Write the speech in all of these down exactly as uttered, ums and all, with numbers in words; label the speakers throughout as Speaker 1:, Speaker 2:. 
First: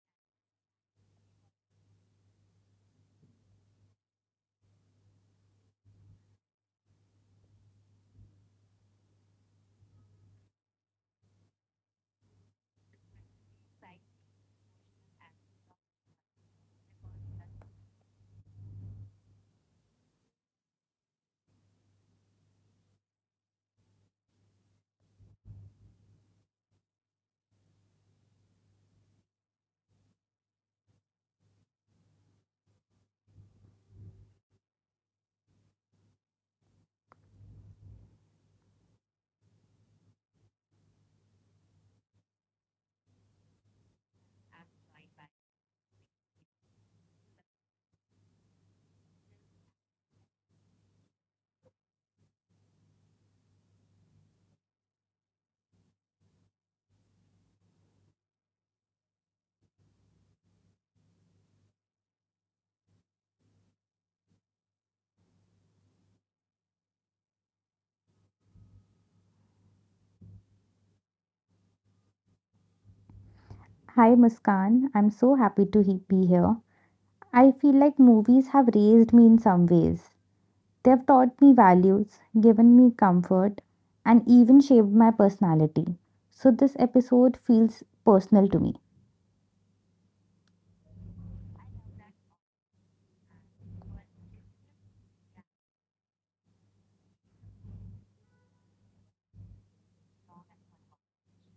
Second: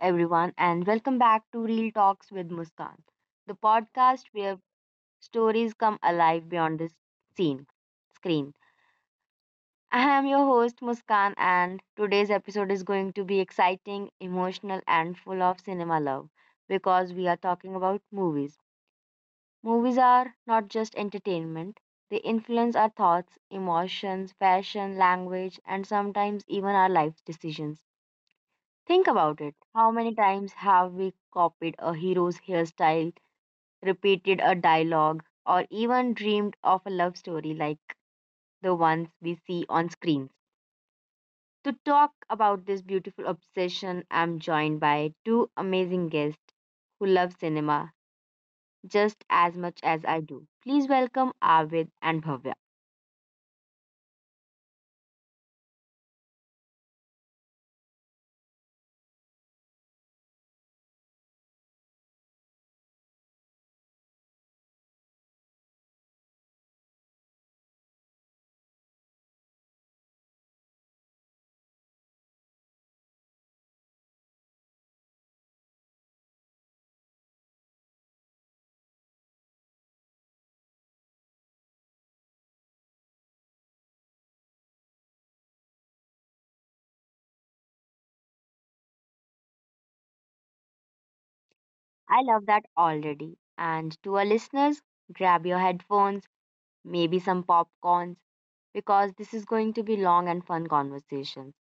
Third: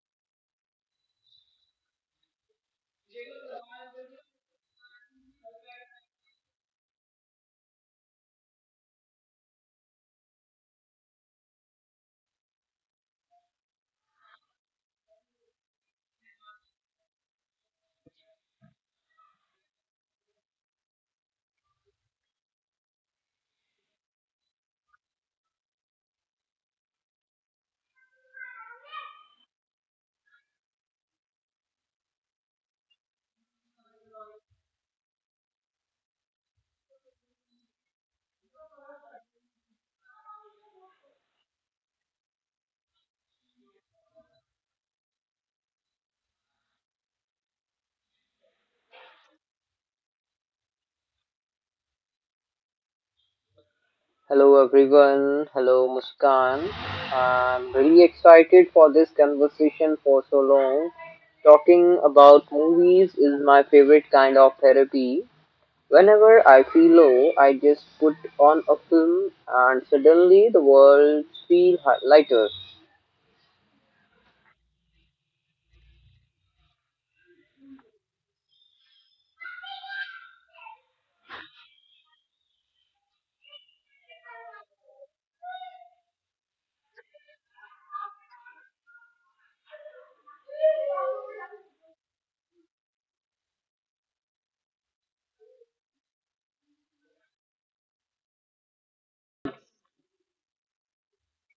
Speaker 1: everyone, and welcome back to Real Talks with Muskan, the podcast where stories come alive beyond the scene screen. I am your host Muskan, and today's episode is going to be exciting, emotional, and full of cinema love because we are talking about movies. Movies are not just entertainment; they influence our thoughts, emotions, fashion, language, and sometimes even our life decisions. Think about it. How many times have we copied a hero's hairstyle, repeated a dialogue, or even dreamed of a love story like the ones we see on screens? To talk about this beautiful obsession, I'm joined by two amazing guests who love cinema just as much as I do. Please welcome Arvid and Bhavya.
Speaker 2: Hello everyone. Hello Muskan. I'm really excited for this conversation for so long. Talking about movies is my favorite kind of therapy. Whenever I feel low, I just put on a film and suddenly the world feels lighter.
Speaker 3: Hi Muskan, I'm so happy to he- be here. I feel like movies have raised me in some ways. They've taught me values, given me comfort, and even shaped my personality. So this episode feels personal to me.
Speaker 1: I love that already. And to our listeners, grab your headphones maybe some popcorns, because this is going to be long and fun conversation.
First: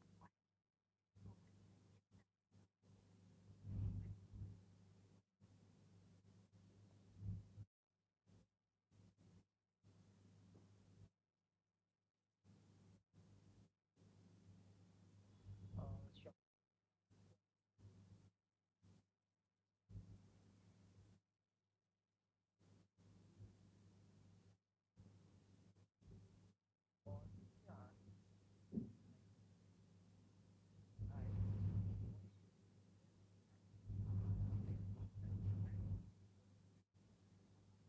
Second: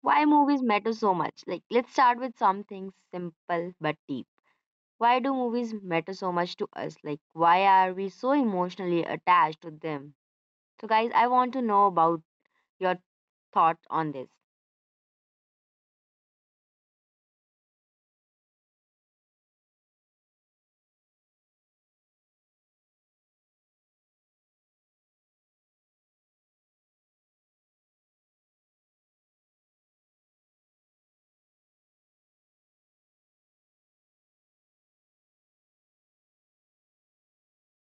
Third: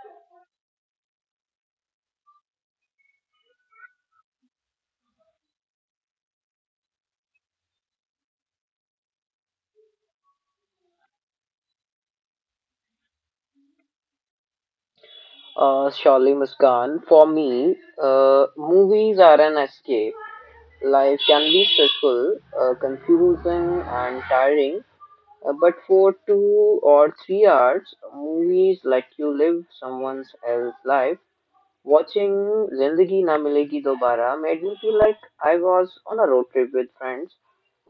Speaker 1: Why movies matter so much? Like, let's start with something simple but deep. Why do movies matter so much to us? Like, why are we so emotionally attached to them? So, guys, I want to know about your thoughts on this.
Speaker 2: Uh, surely Muskan, for me, uh, movies are an escape. Life can be stressful, uh, confusing, and tiring. Uh, but for two or three hours, movies let you live someone else's life. Watching Zindagi Na Milegi Dobara made me feel like I was on a road trip with friends,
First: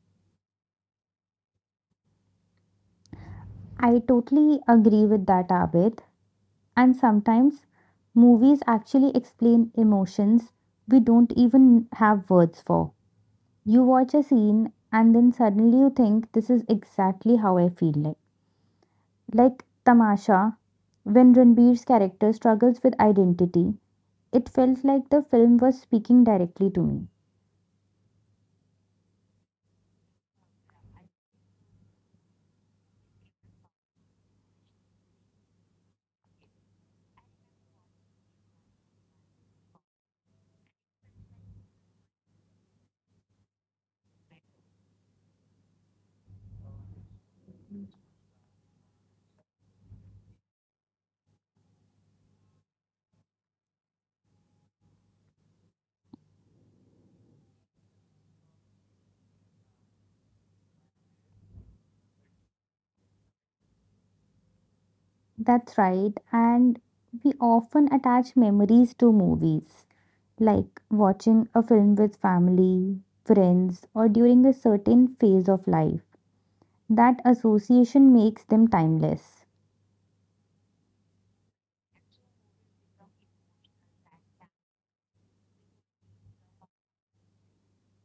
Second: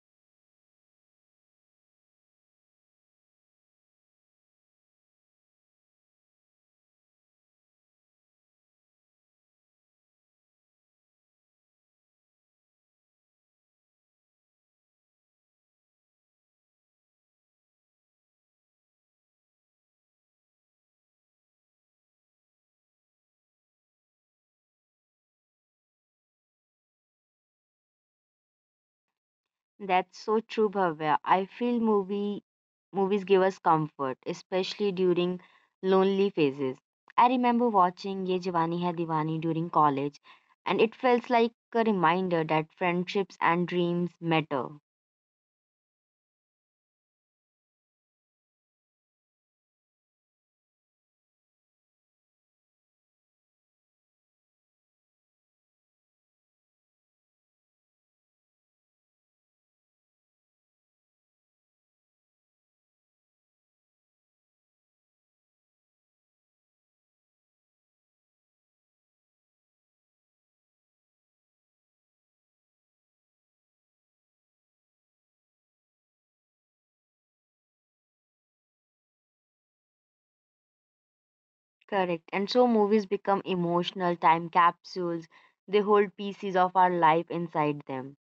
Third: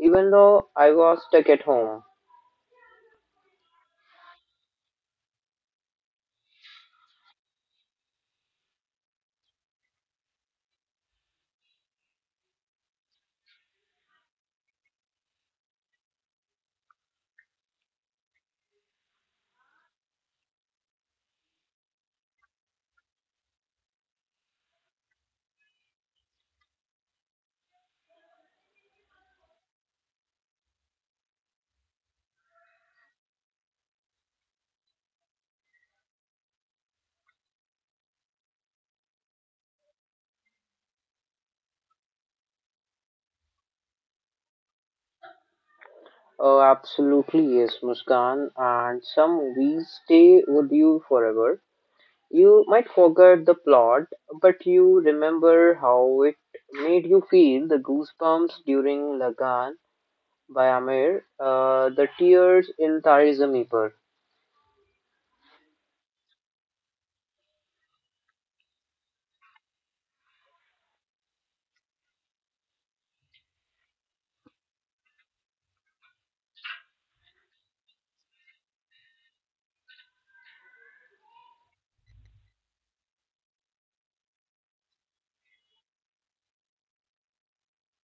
Speaker 2: even though I was stuck at home.
Speaker 3: I totally agree with that, Abid. And sometimes movies actually explain emotions we don't even have words for. You watch a scene and then suddenly you think this is exactly how I feel like. Like Tamasha, when Ranbir's character struggles with identity, it felt like the film was speaking directly to me.
Speaker 1: That's so true, Bhavya. I feel movie movies give us comfort, especially during lonely phases. I remember watching Ye Jawani Hai Diwani during college, and it felt like a reminder that friendships and dreams matter.
Speaker 2: Oh, absolutely, yes, Muskan. And some movies stay with you forever. You might forget the plot, but you remember how it made you feel: the goosebumps during Lagan by Amir, uh, the tears in Tari Zameen Par.
Speaker 3: That's right, and we often attach memories to movies, like watching a film with family, friends, or during a certain phase of life. That association makes them timeless.
Speaker 1: Correct. And so movies become emotional time capsules. They hold pieces of our life inside them.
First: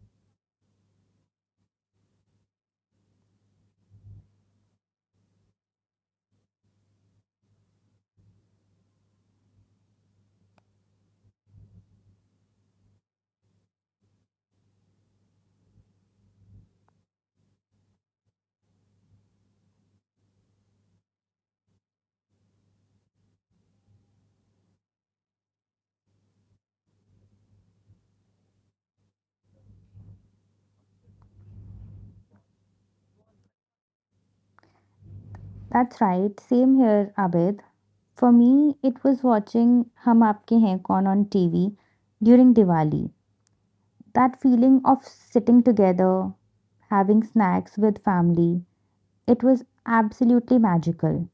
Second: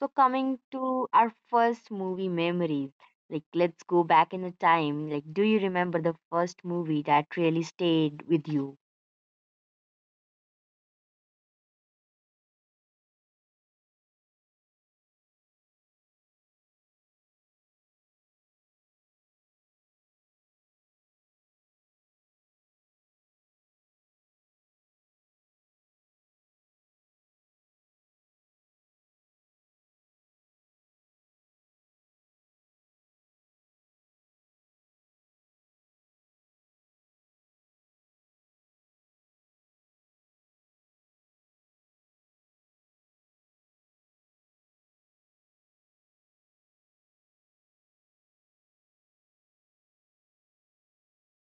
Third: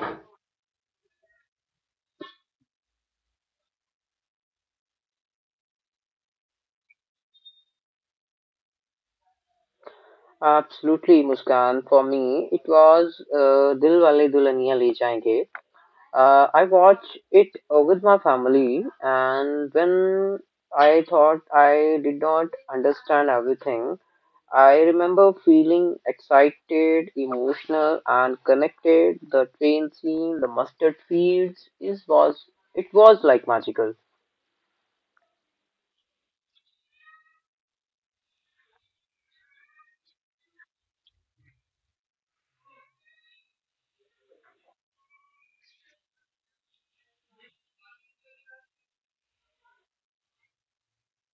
Speaker 1: So, coming to our first movie memories, like let's go back in the time. Like, do you remember the first movie that really stayed with you?
Speaker 2: Absolutely, Muskan. For me, it was uh, Dil Wale Dulhaniya Le Jayenge. Uh, I watched it uh, with my family, and when I thought I did not understand everything, I remember feeling excited, emotional, and connected. The train scene, the mustard fields, it was it was like magical.
Speaker 3: That's right, same here, Abid. For me, it was watching Hum Aapke Hain Kaun on T V during Diwali. That feeling of sitting together, having snacks with family, it was absolutely magical.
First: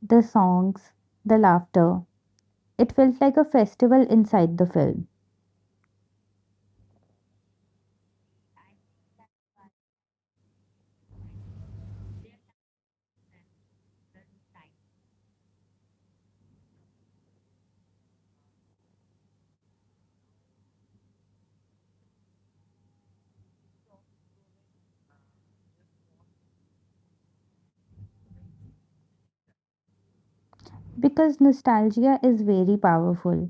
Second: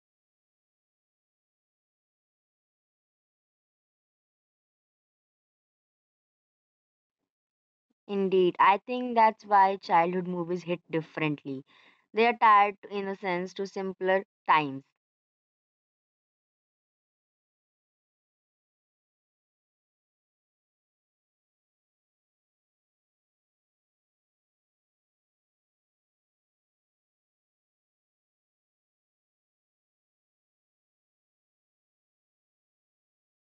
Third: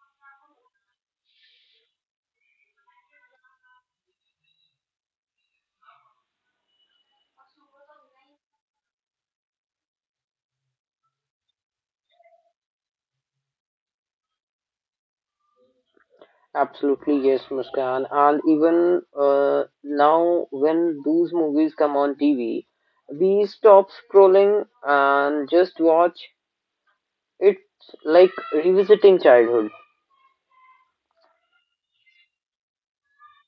Speaker 3: The songs, the laughter, it felt like a festival inside the film.
Speaker 1: Indeed, I think that's why childhood movies hit differently. They are tied, in a sense, to simpler times.
Speaker 2: Absolutely, yes, Muskan. And even uh, now, when those movies come on T V, we stop scrolling and just watch. It's like revisiting childhood.
Speaker 3: Because nostalgia is very powerful.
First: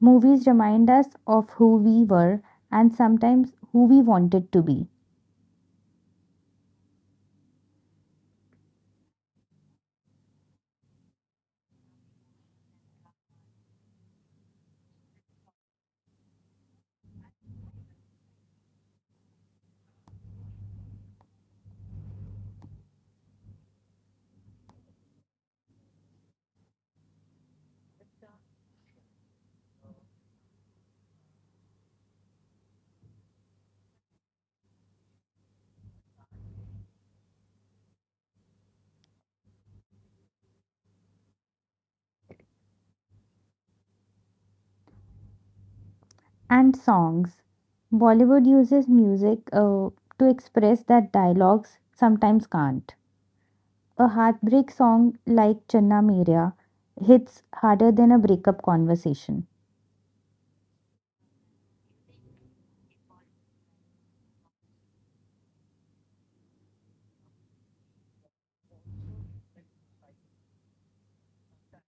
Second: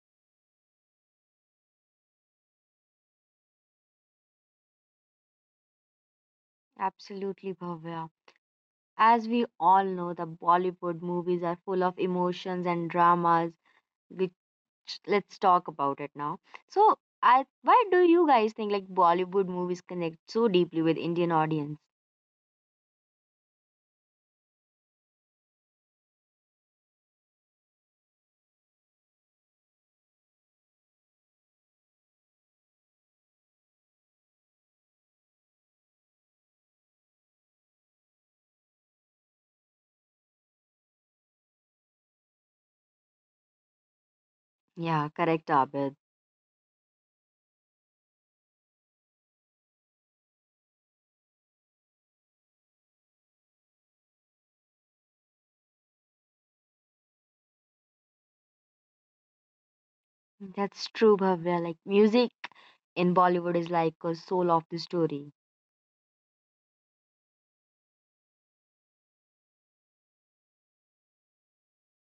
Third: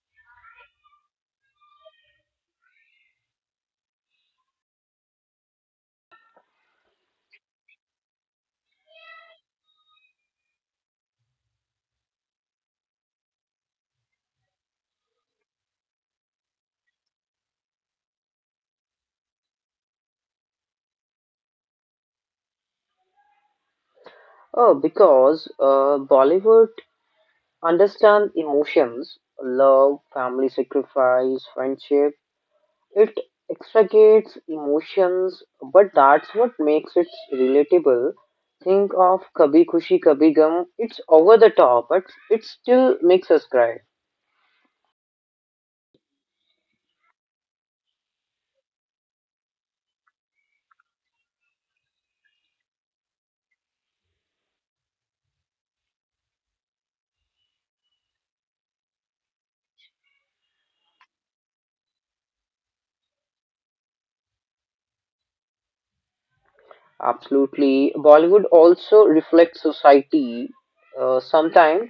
Speaker 3: Movies remind us of who we were and sometimes who we wanted to be.
Speaker 1: Absolutely, Bhavya. As we all know, the Bollywood movies are full of emotions and dramas, let's talk about it now. So, I why do you guys think like Bollywood movies connect so deeply with Indian audience?
Speaker 2: Oh, because uh, Bollywood understand emotions, love, family sacrifice, friendship. It extricates emotions, but that's what makes it relatable. Think of Kabhi Khushi Kabhi Gum. It's over the top, but it still makes us cry.
Speaker 1: Yeah, correct, Abid.
Speaker 3: And songs. Bollywood uses music uh, to express that dialogues sometimes can't. A heartbreak song like Channa Meria hits harder than a breakup conversation.
Speaker 1: That's true, Bhavya. Like music in Bollywood is like a soul of the story.
Speaker 2: Absolutely. Bollywood also reflects society, uh, sometimes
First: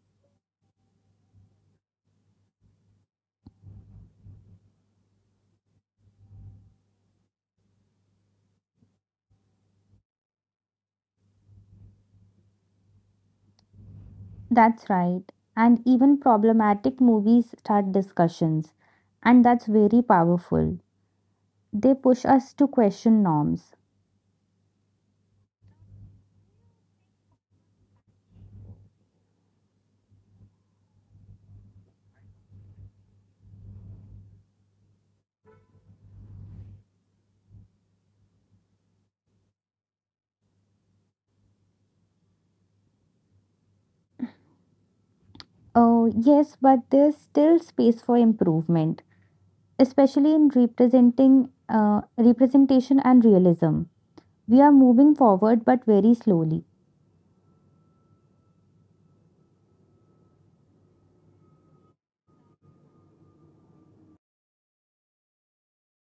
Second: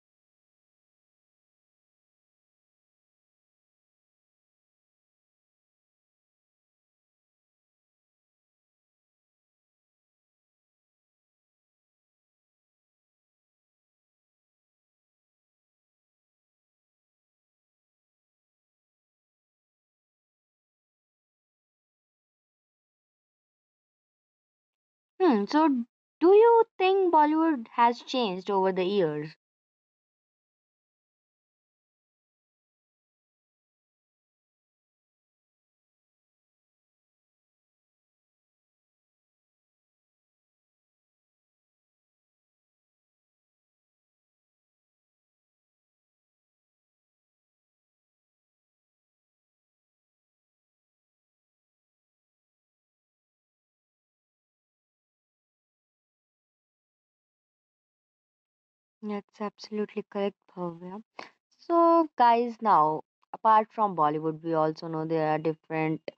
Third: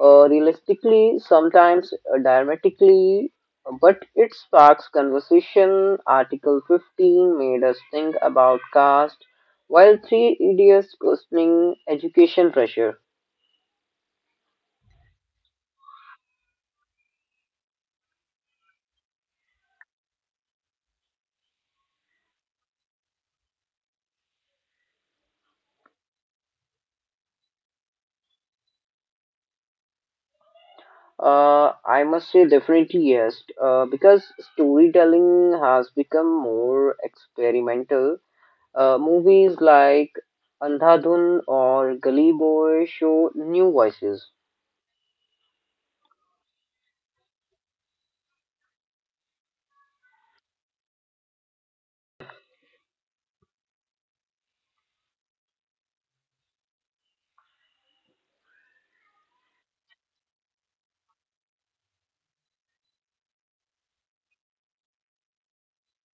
Speaker 2: uh, realistically, sometimes uh, dramatically, but it sparks conversation. Article fifteen made us think about caste, while three idiots questioning education pressure.
Speaker 3: That's right. And even problematic movies start discussions. And that's very powerful. They push us to question norms.
Speaker 1: Hmm. So, do you think Bollywood has changed over the years?
Speaker 2: Uh, I must say, definitely yes, uh, because storytelling has become more experimental. Uh, movies like Andhadhun or Gully Boy show new voices.
Speaker 3: Oh, yes, but there's still space for improvement, especially in representing uh, representation and realism. We are moving forward, but very slowly.
Speaker 1: That's absolutely correct, Bhavya. So, guys, now apart from Bollywood, we also know there are different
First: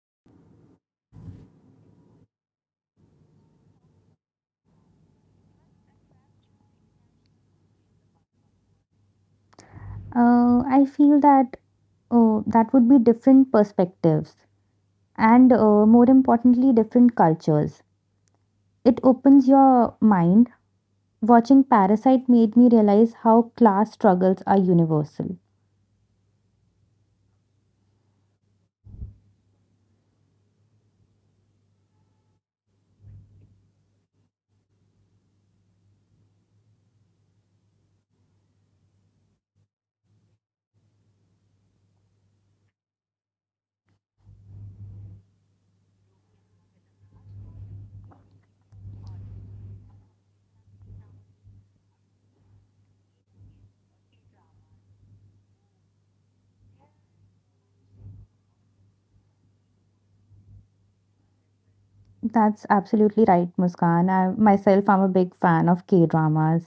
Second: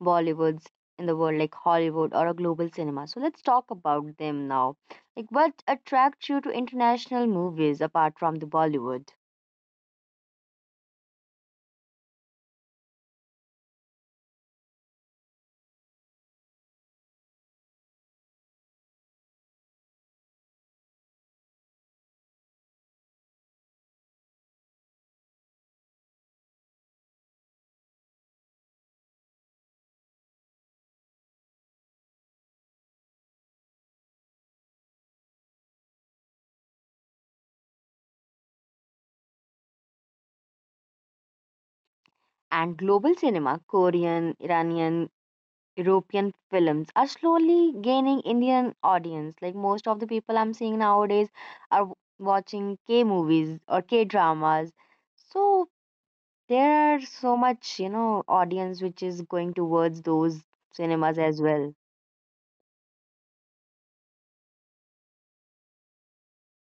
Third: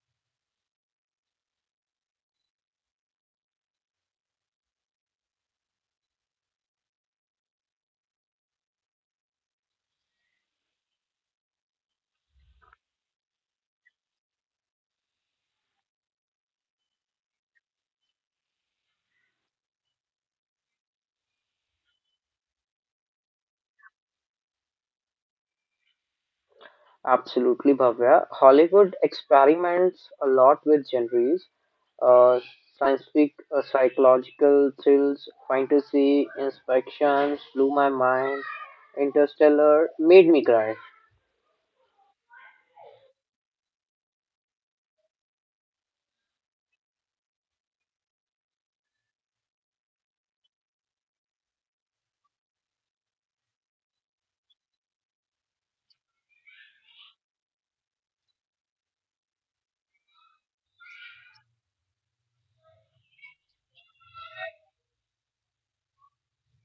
Speaker 1: Bollywoods in the world, like Hollywood or a global cinema. So, let's talk about them now. Like, what attracts you to international movies apart from the Bollywood
Speaker 3: Uh, I feel that oh, that would be different perspectives, and uh, more importantly different cultures. It opens your mind. Watching Parasite made me realize how class struggles are universal.
Speaker 2: Absolutely, Bhavya. Hollywood experiments a lot with genres, uh, science fic, uh, psychological thrills, fantasy, inspections, blew my mind. Interstellar made me cry.
Speaker 1: and global cinema? Korean, Iranian, European films are slowly gaining Indian audience. Like most of the people I'm seeing nowadays are w- watching K movies or K dramas. So, there are so much, you know, audience which is going towards those cinemas as well.
Speaker 3: That's absolutely right, Muskan. I myself, I'm a big fan of K dramas,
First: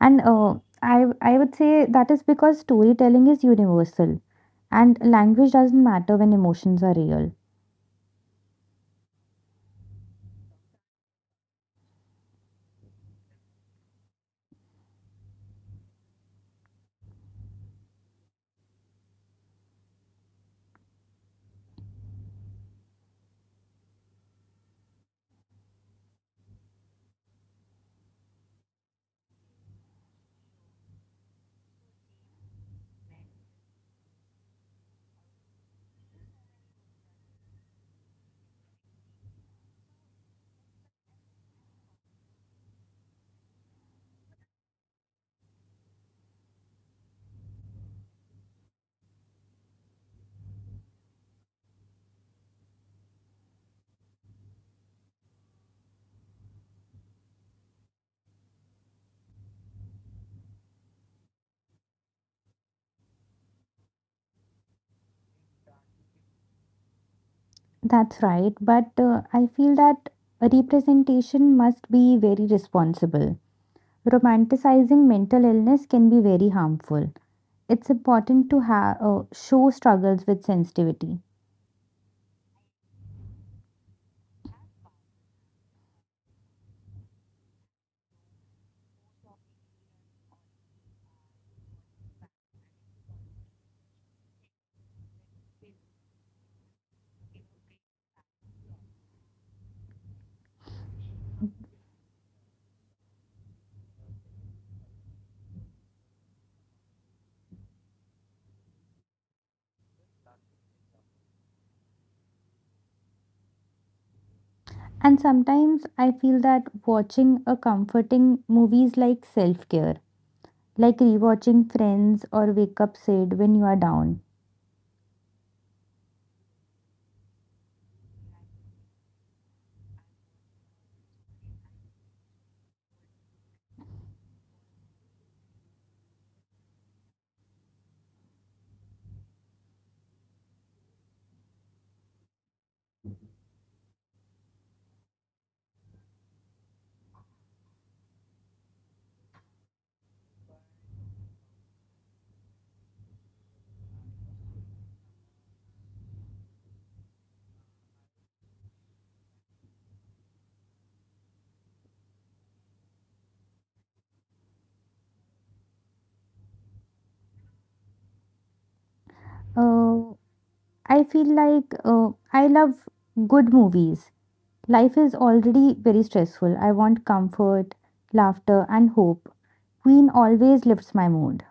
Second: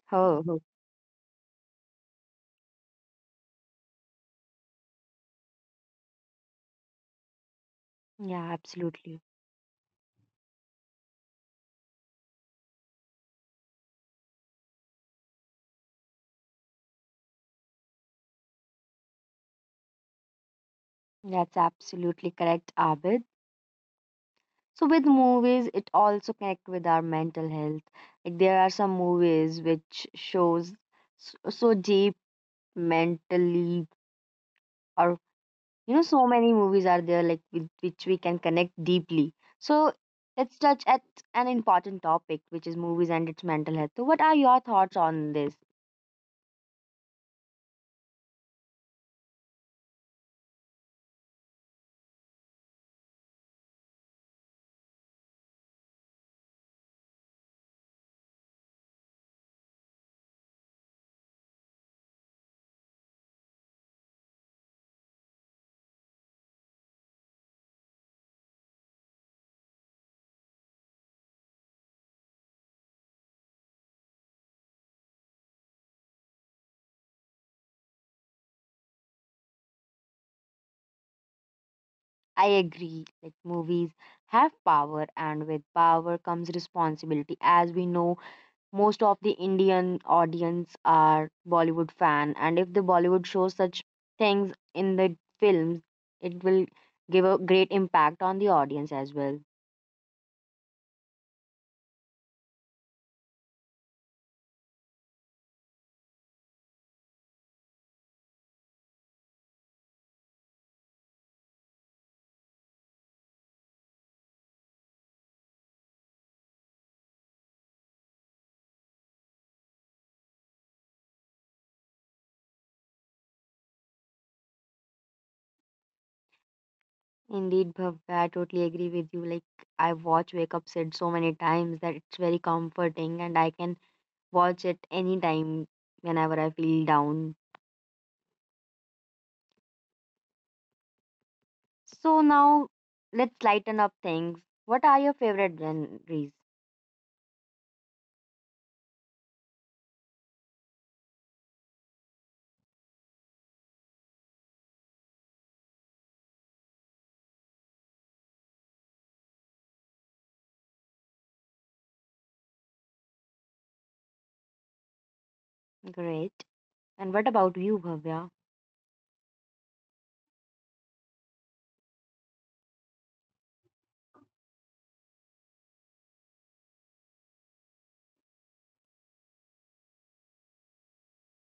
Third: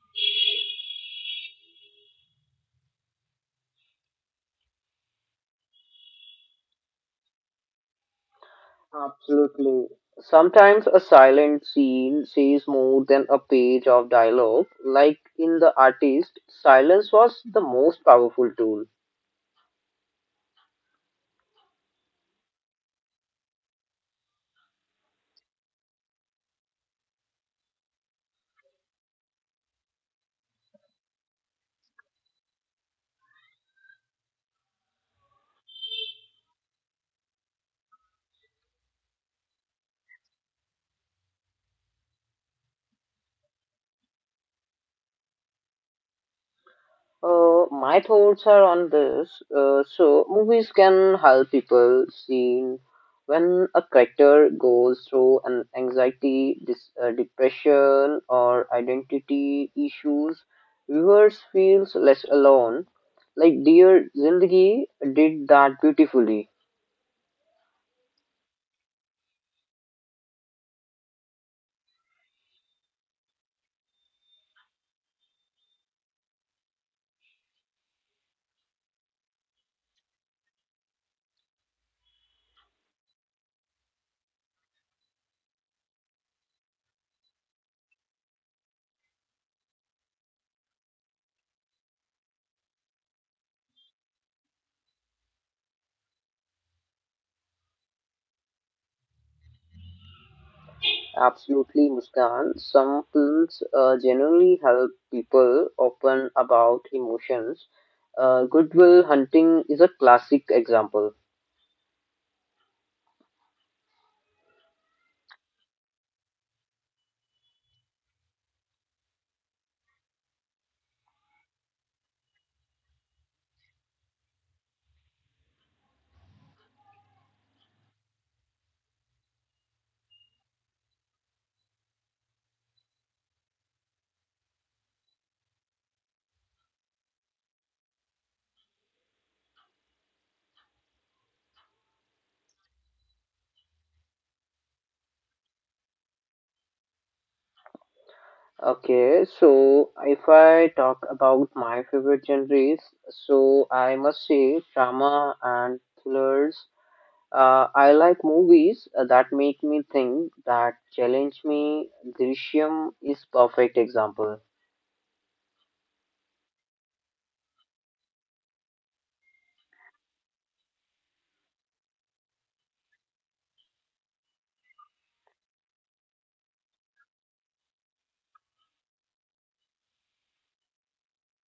Speaker 3: and
Speaker 1: Oh,
Speaker 3: uh,
Speaker 1: oh.
Speaker 3: i i would say that is because storytelling is universal and language doesn't matter when emotions are real.
Speaker 1: Yeah, absolutely.
Speaker 2: Absolutely. Sometimes a silent scene says more than a page of dialogue. Like in The Artist, silence was the most powerful tool.
Speaker 1: That's absolutely correct, Abid. So with movies, it also connect with our mental health. Like there are some movies which shows so, so deep mentally, or you know, so many movies are there like with which we can connect deeply. So let's touch at an important topic, which is movies and its mental health. So what are your thoughts on this?
Speaker 2: Uh, my thoughts are on this. Uh, so, movies can help people see when a character goes through an anxiety, dis- uh, depression, or identity issues, viewers feels less alone. Like Dear Zindagi did that beautifully.
Speaker 3: That's right, but uh, I feel that representation must be very responsible. Romanticizing mental illness can be very harmful. It's important to ha- uh, show struggles with sensitivity.
Speaker 1: I agree. Like movies have power, and with power comes responsibility. As we know, most of the Indian audience are Bollywood fan, and if the Bollywood shows such things in the films, it will give a great impact on the audience as well.
Speaker 2: Absolutely, Muskan. Some films uh, genuinely help people open about emotions. Uh, Goodwill Hunting is a classic example.
Speaker 3: And sometimes I feel that watching a comforting movies like self care, like rewatching Friends or Wake Up Sid when you are down.
Speaker 1: Indeed, Bhavya, I totally agree with you. Like I watch Wake Up Sid so many times that it's very comforting, and I can watch it anytime whenever I feel down. So now let's lighten up things. What are your favorite genres?
Speaker 2: Okay, so if I talk about my favorite genres, so I must say drama and thrillers. Uh, I like movies uh, that make me think, that challenge me. Drishyam is perfect example.
Speaker 1: Great. And what about you, Bhavya?
Speaker 3: Uh, I feel like uh, I love good movies. Life is already very stressful. I want comfort, laughter, and hope. Queen always lifts my mood.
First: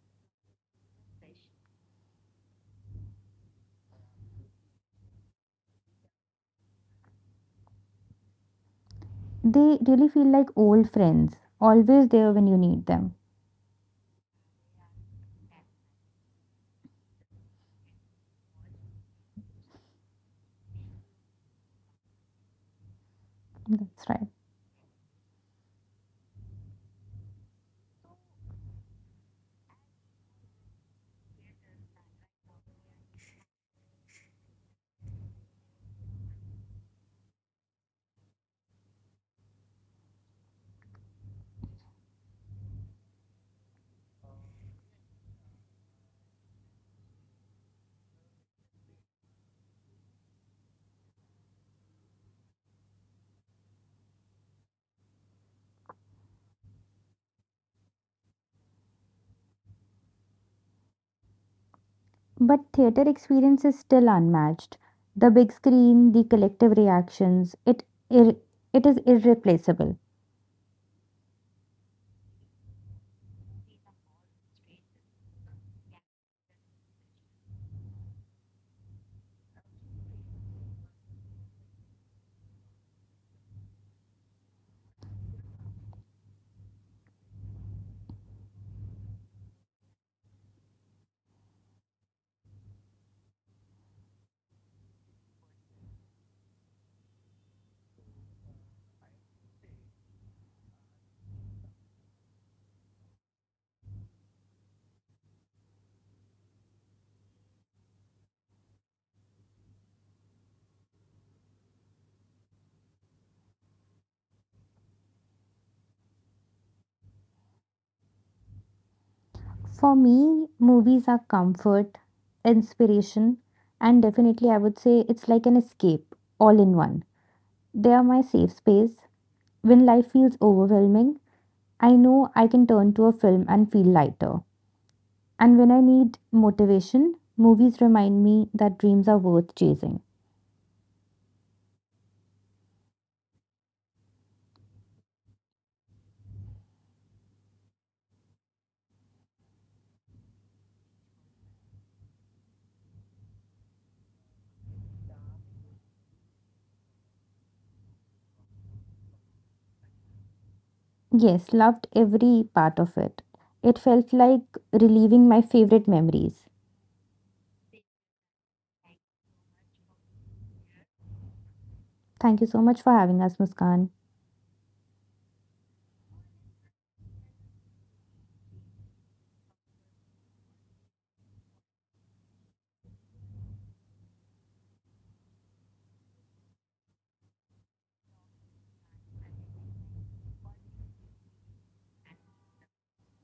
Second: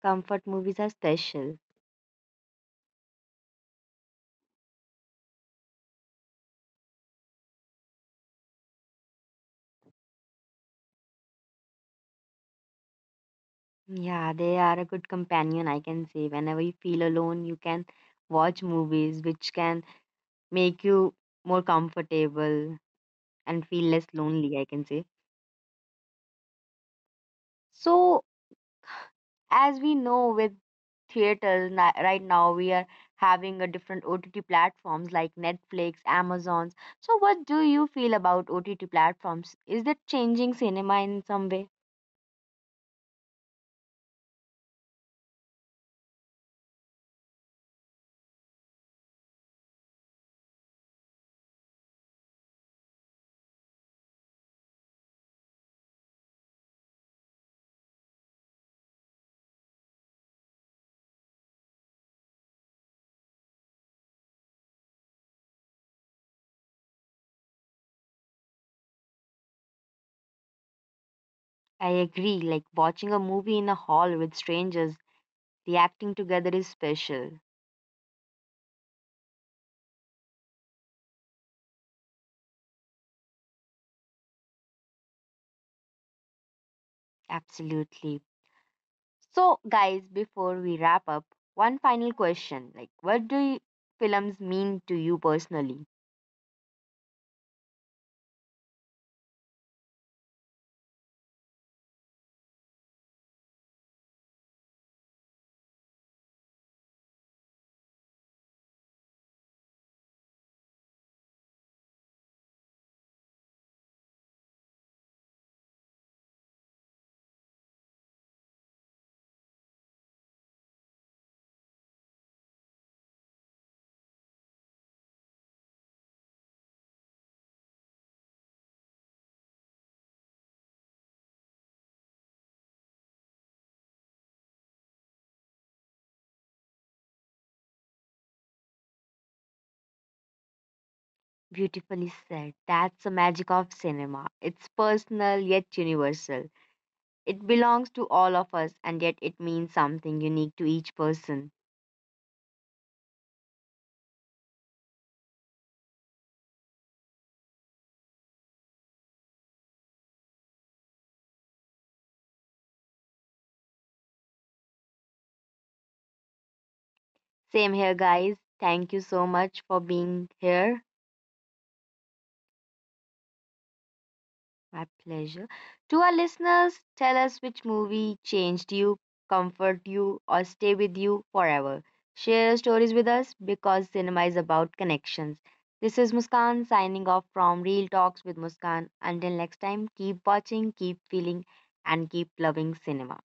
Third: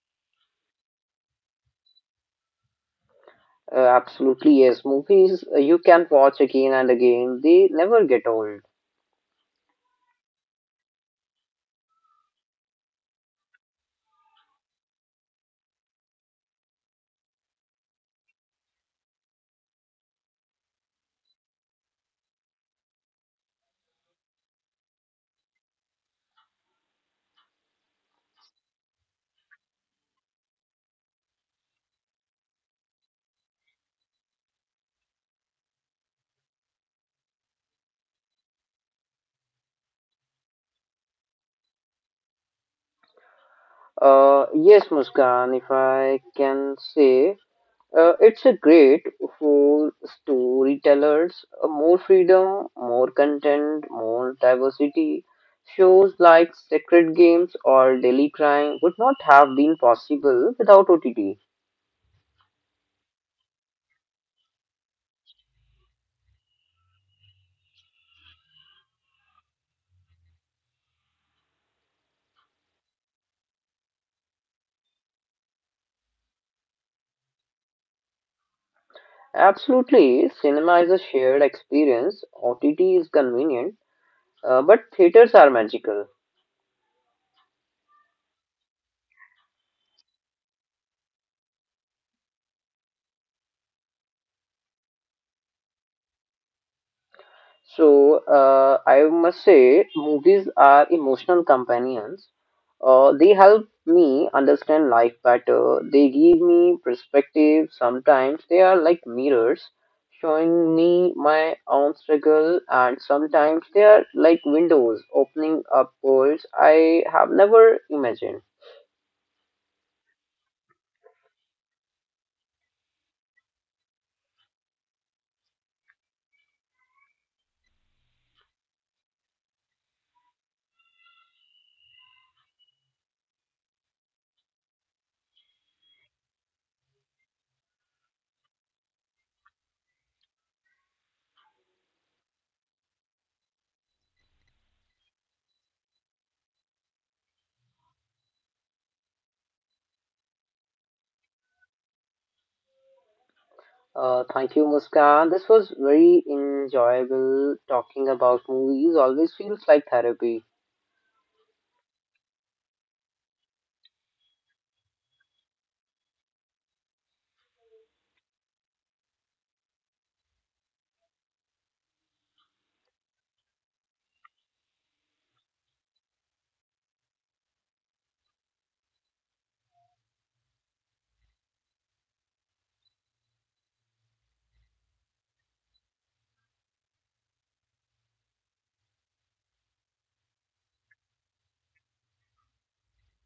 Speaker 1: Comfort movies are special.
Speaker 2: Uh, absolutely, yes. Movies uh, you can watch again and again. They never get old.
Speaker 3: They really feel like old friends, always there when you need them.
Speaker 1: Yeah, they are a good companion, I can say. Whenever you feel alone, you can watch movies which can make you more comfortable and feel less
Speaker 3: That's right.
Speaker 1: lonely, I can say. So, as we know with theaters na- right now we are having a different O T T platforms like Netflix, Amazons, so what do you feel about O T T platforms, is that changing cinema in some way?
Speaker 2: Uh, yes, Muskan, if I can say, uh, it's a great for storytellers. Uh, more freedom, more content, more diversity. Shows like Sacred Games or Daily Crime would not have been possible without O T T.
Speaker 3: But theater experience is still unmatched. The big screen, the collective reactions, it ir- it is irreplaceable.
Speaker 1: I agree, like watching a movie in a hall with strangers, the acting together is special.
Speaker 2: Absolutely, cinema is a shared experience. O T T is convenient, uh, but theaters are magical.
Speaker 1: Absolutely. So guys, before we wrap up, one final question, like what do you, films mean to you personally?
Speaker 2: So, uh, I must say, movies are emotional companions. Uh, they help me understand life better. They give me perspective. Sometimes they are like mirrors, showing me my own struggle, and sometimes they are like windows, opening up worlds I have never imagined.
Speaker 3: For me, movies are comfort, inspiration, and definitely I would say it's like an escape all in one. They are my safe space. When life feels overwhelming, I know I can turn to a film and feel lighter. And when I need motivation, movies remind me that dreams are worth chasing.
Speaker 1: Beautifully said. That's the magic of cinema. It's personal yet universal. It belongs to all of us and yet it means something unique to each person.
Speaker 2: Uh, thank you, Muskan. This was very enjoyable. Talking about movies always feels like therapy.
Speaker 3: Yes, loved every part of it. It felt like relieving my favorite memories.
Speaker 1: Same here, guys. Thank you so much for being here.
Speaker 3: Thank you so much for having us, Muskan.
Speaker 1: My pleasure. To our listeners, tell us which movie changed you, comfort you, or stay with you forever. Share your stories with us because cinema is about connections. This is Muskan signing off from Real Talks with Muskan. Until next time, keep watching, keep feeling, and keep loving cinema.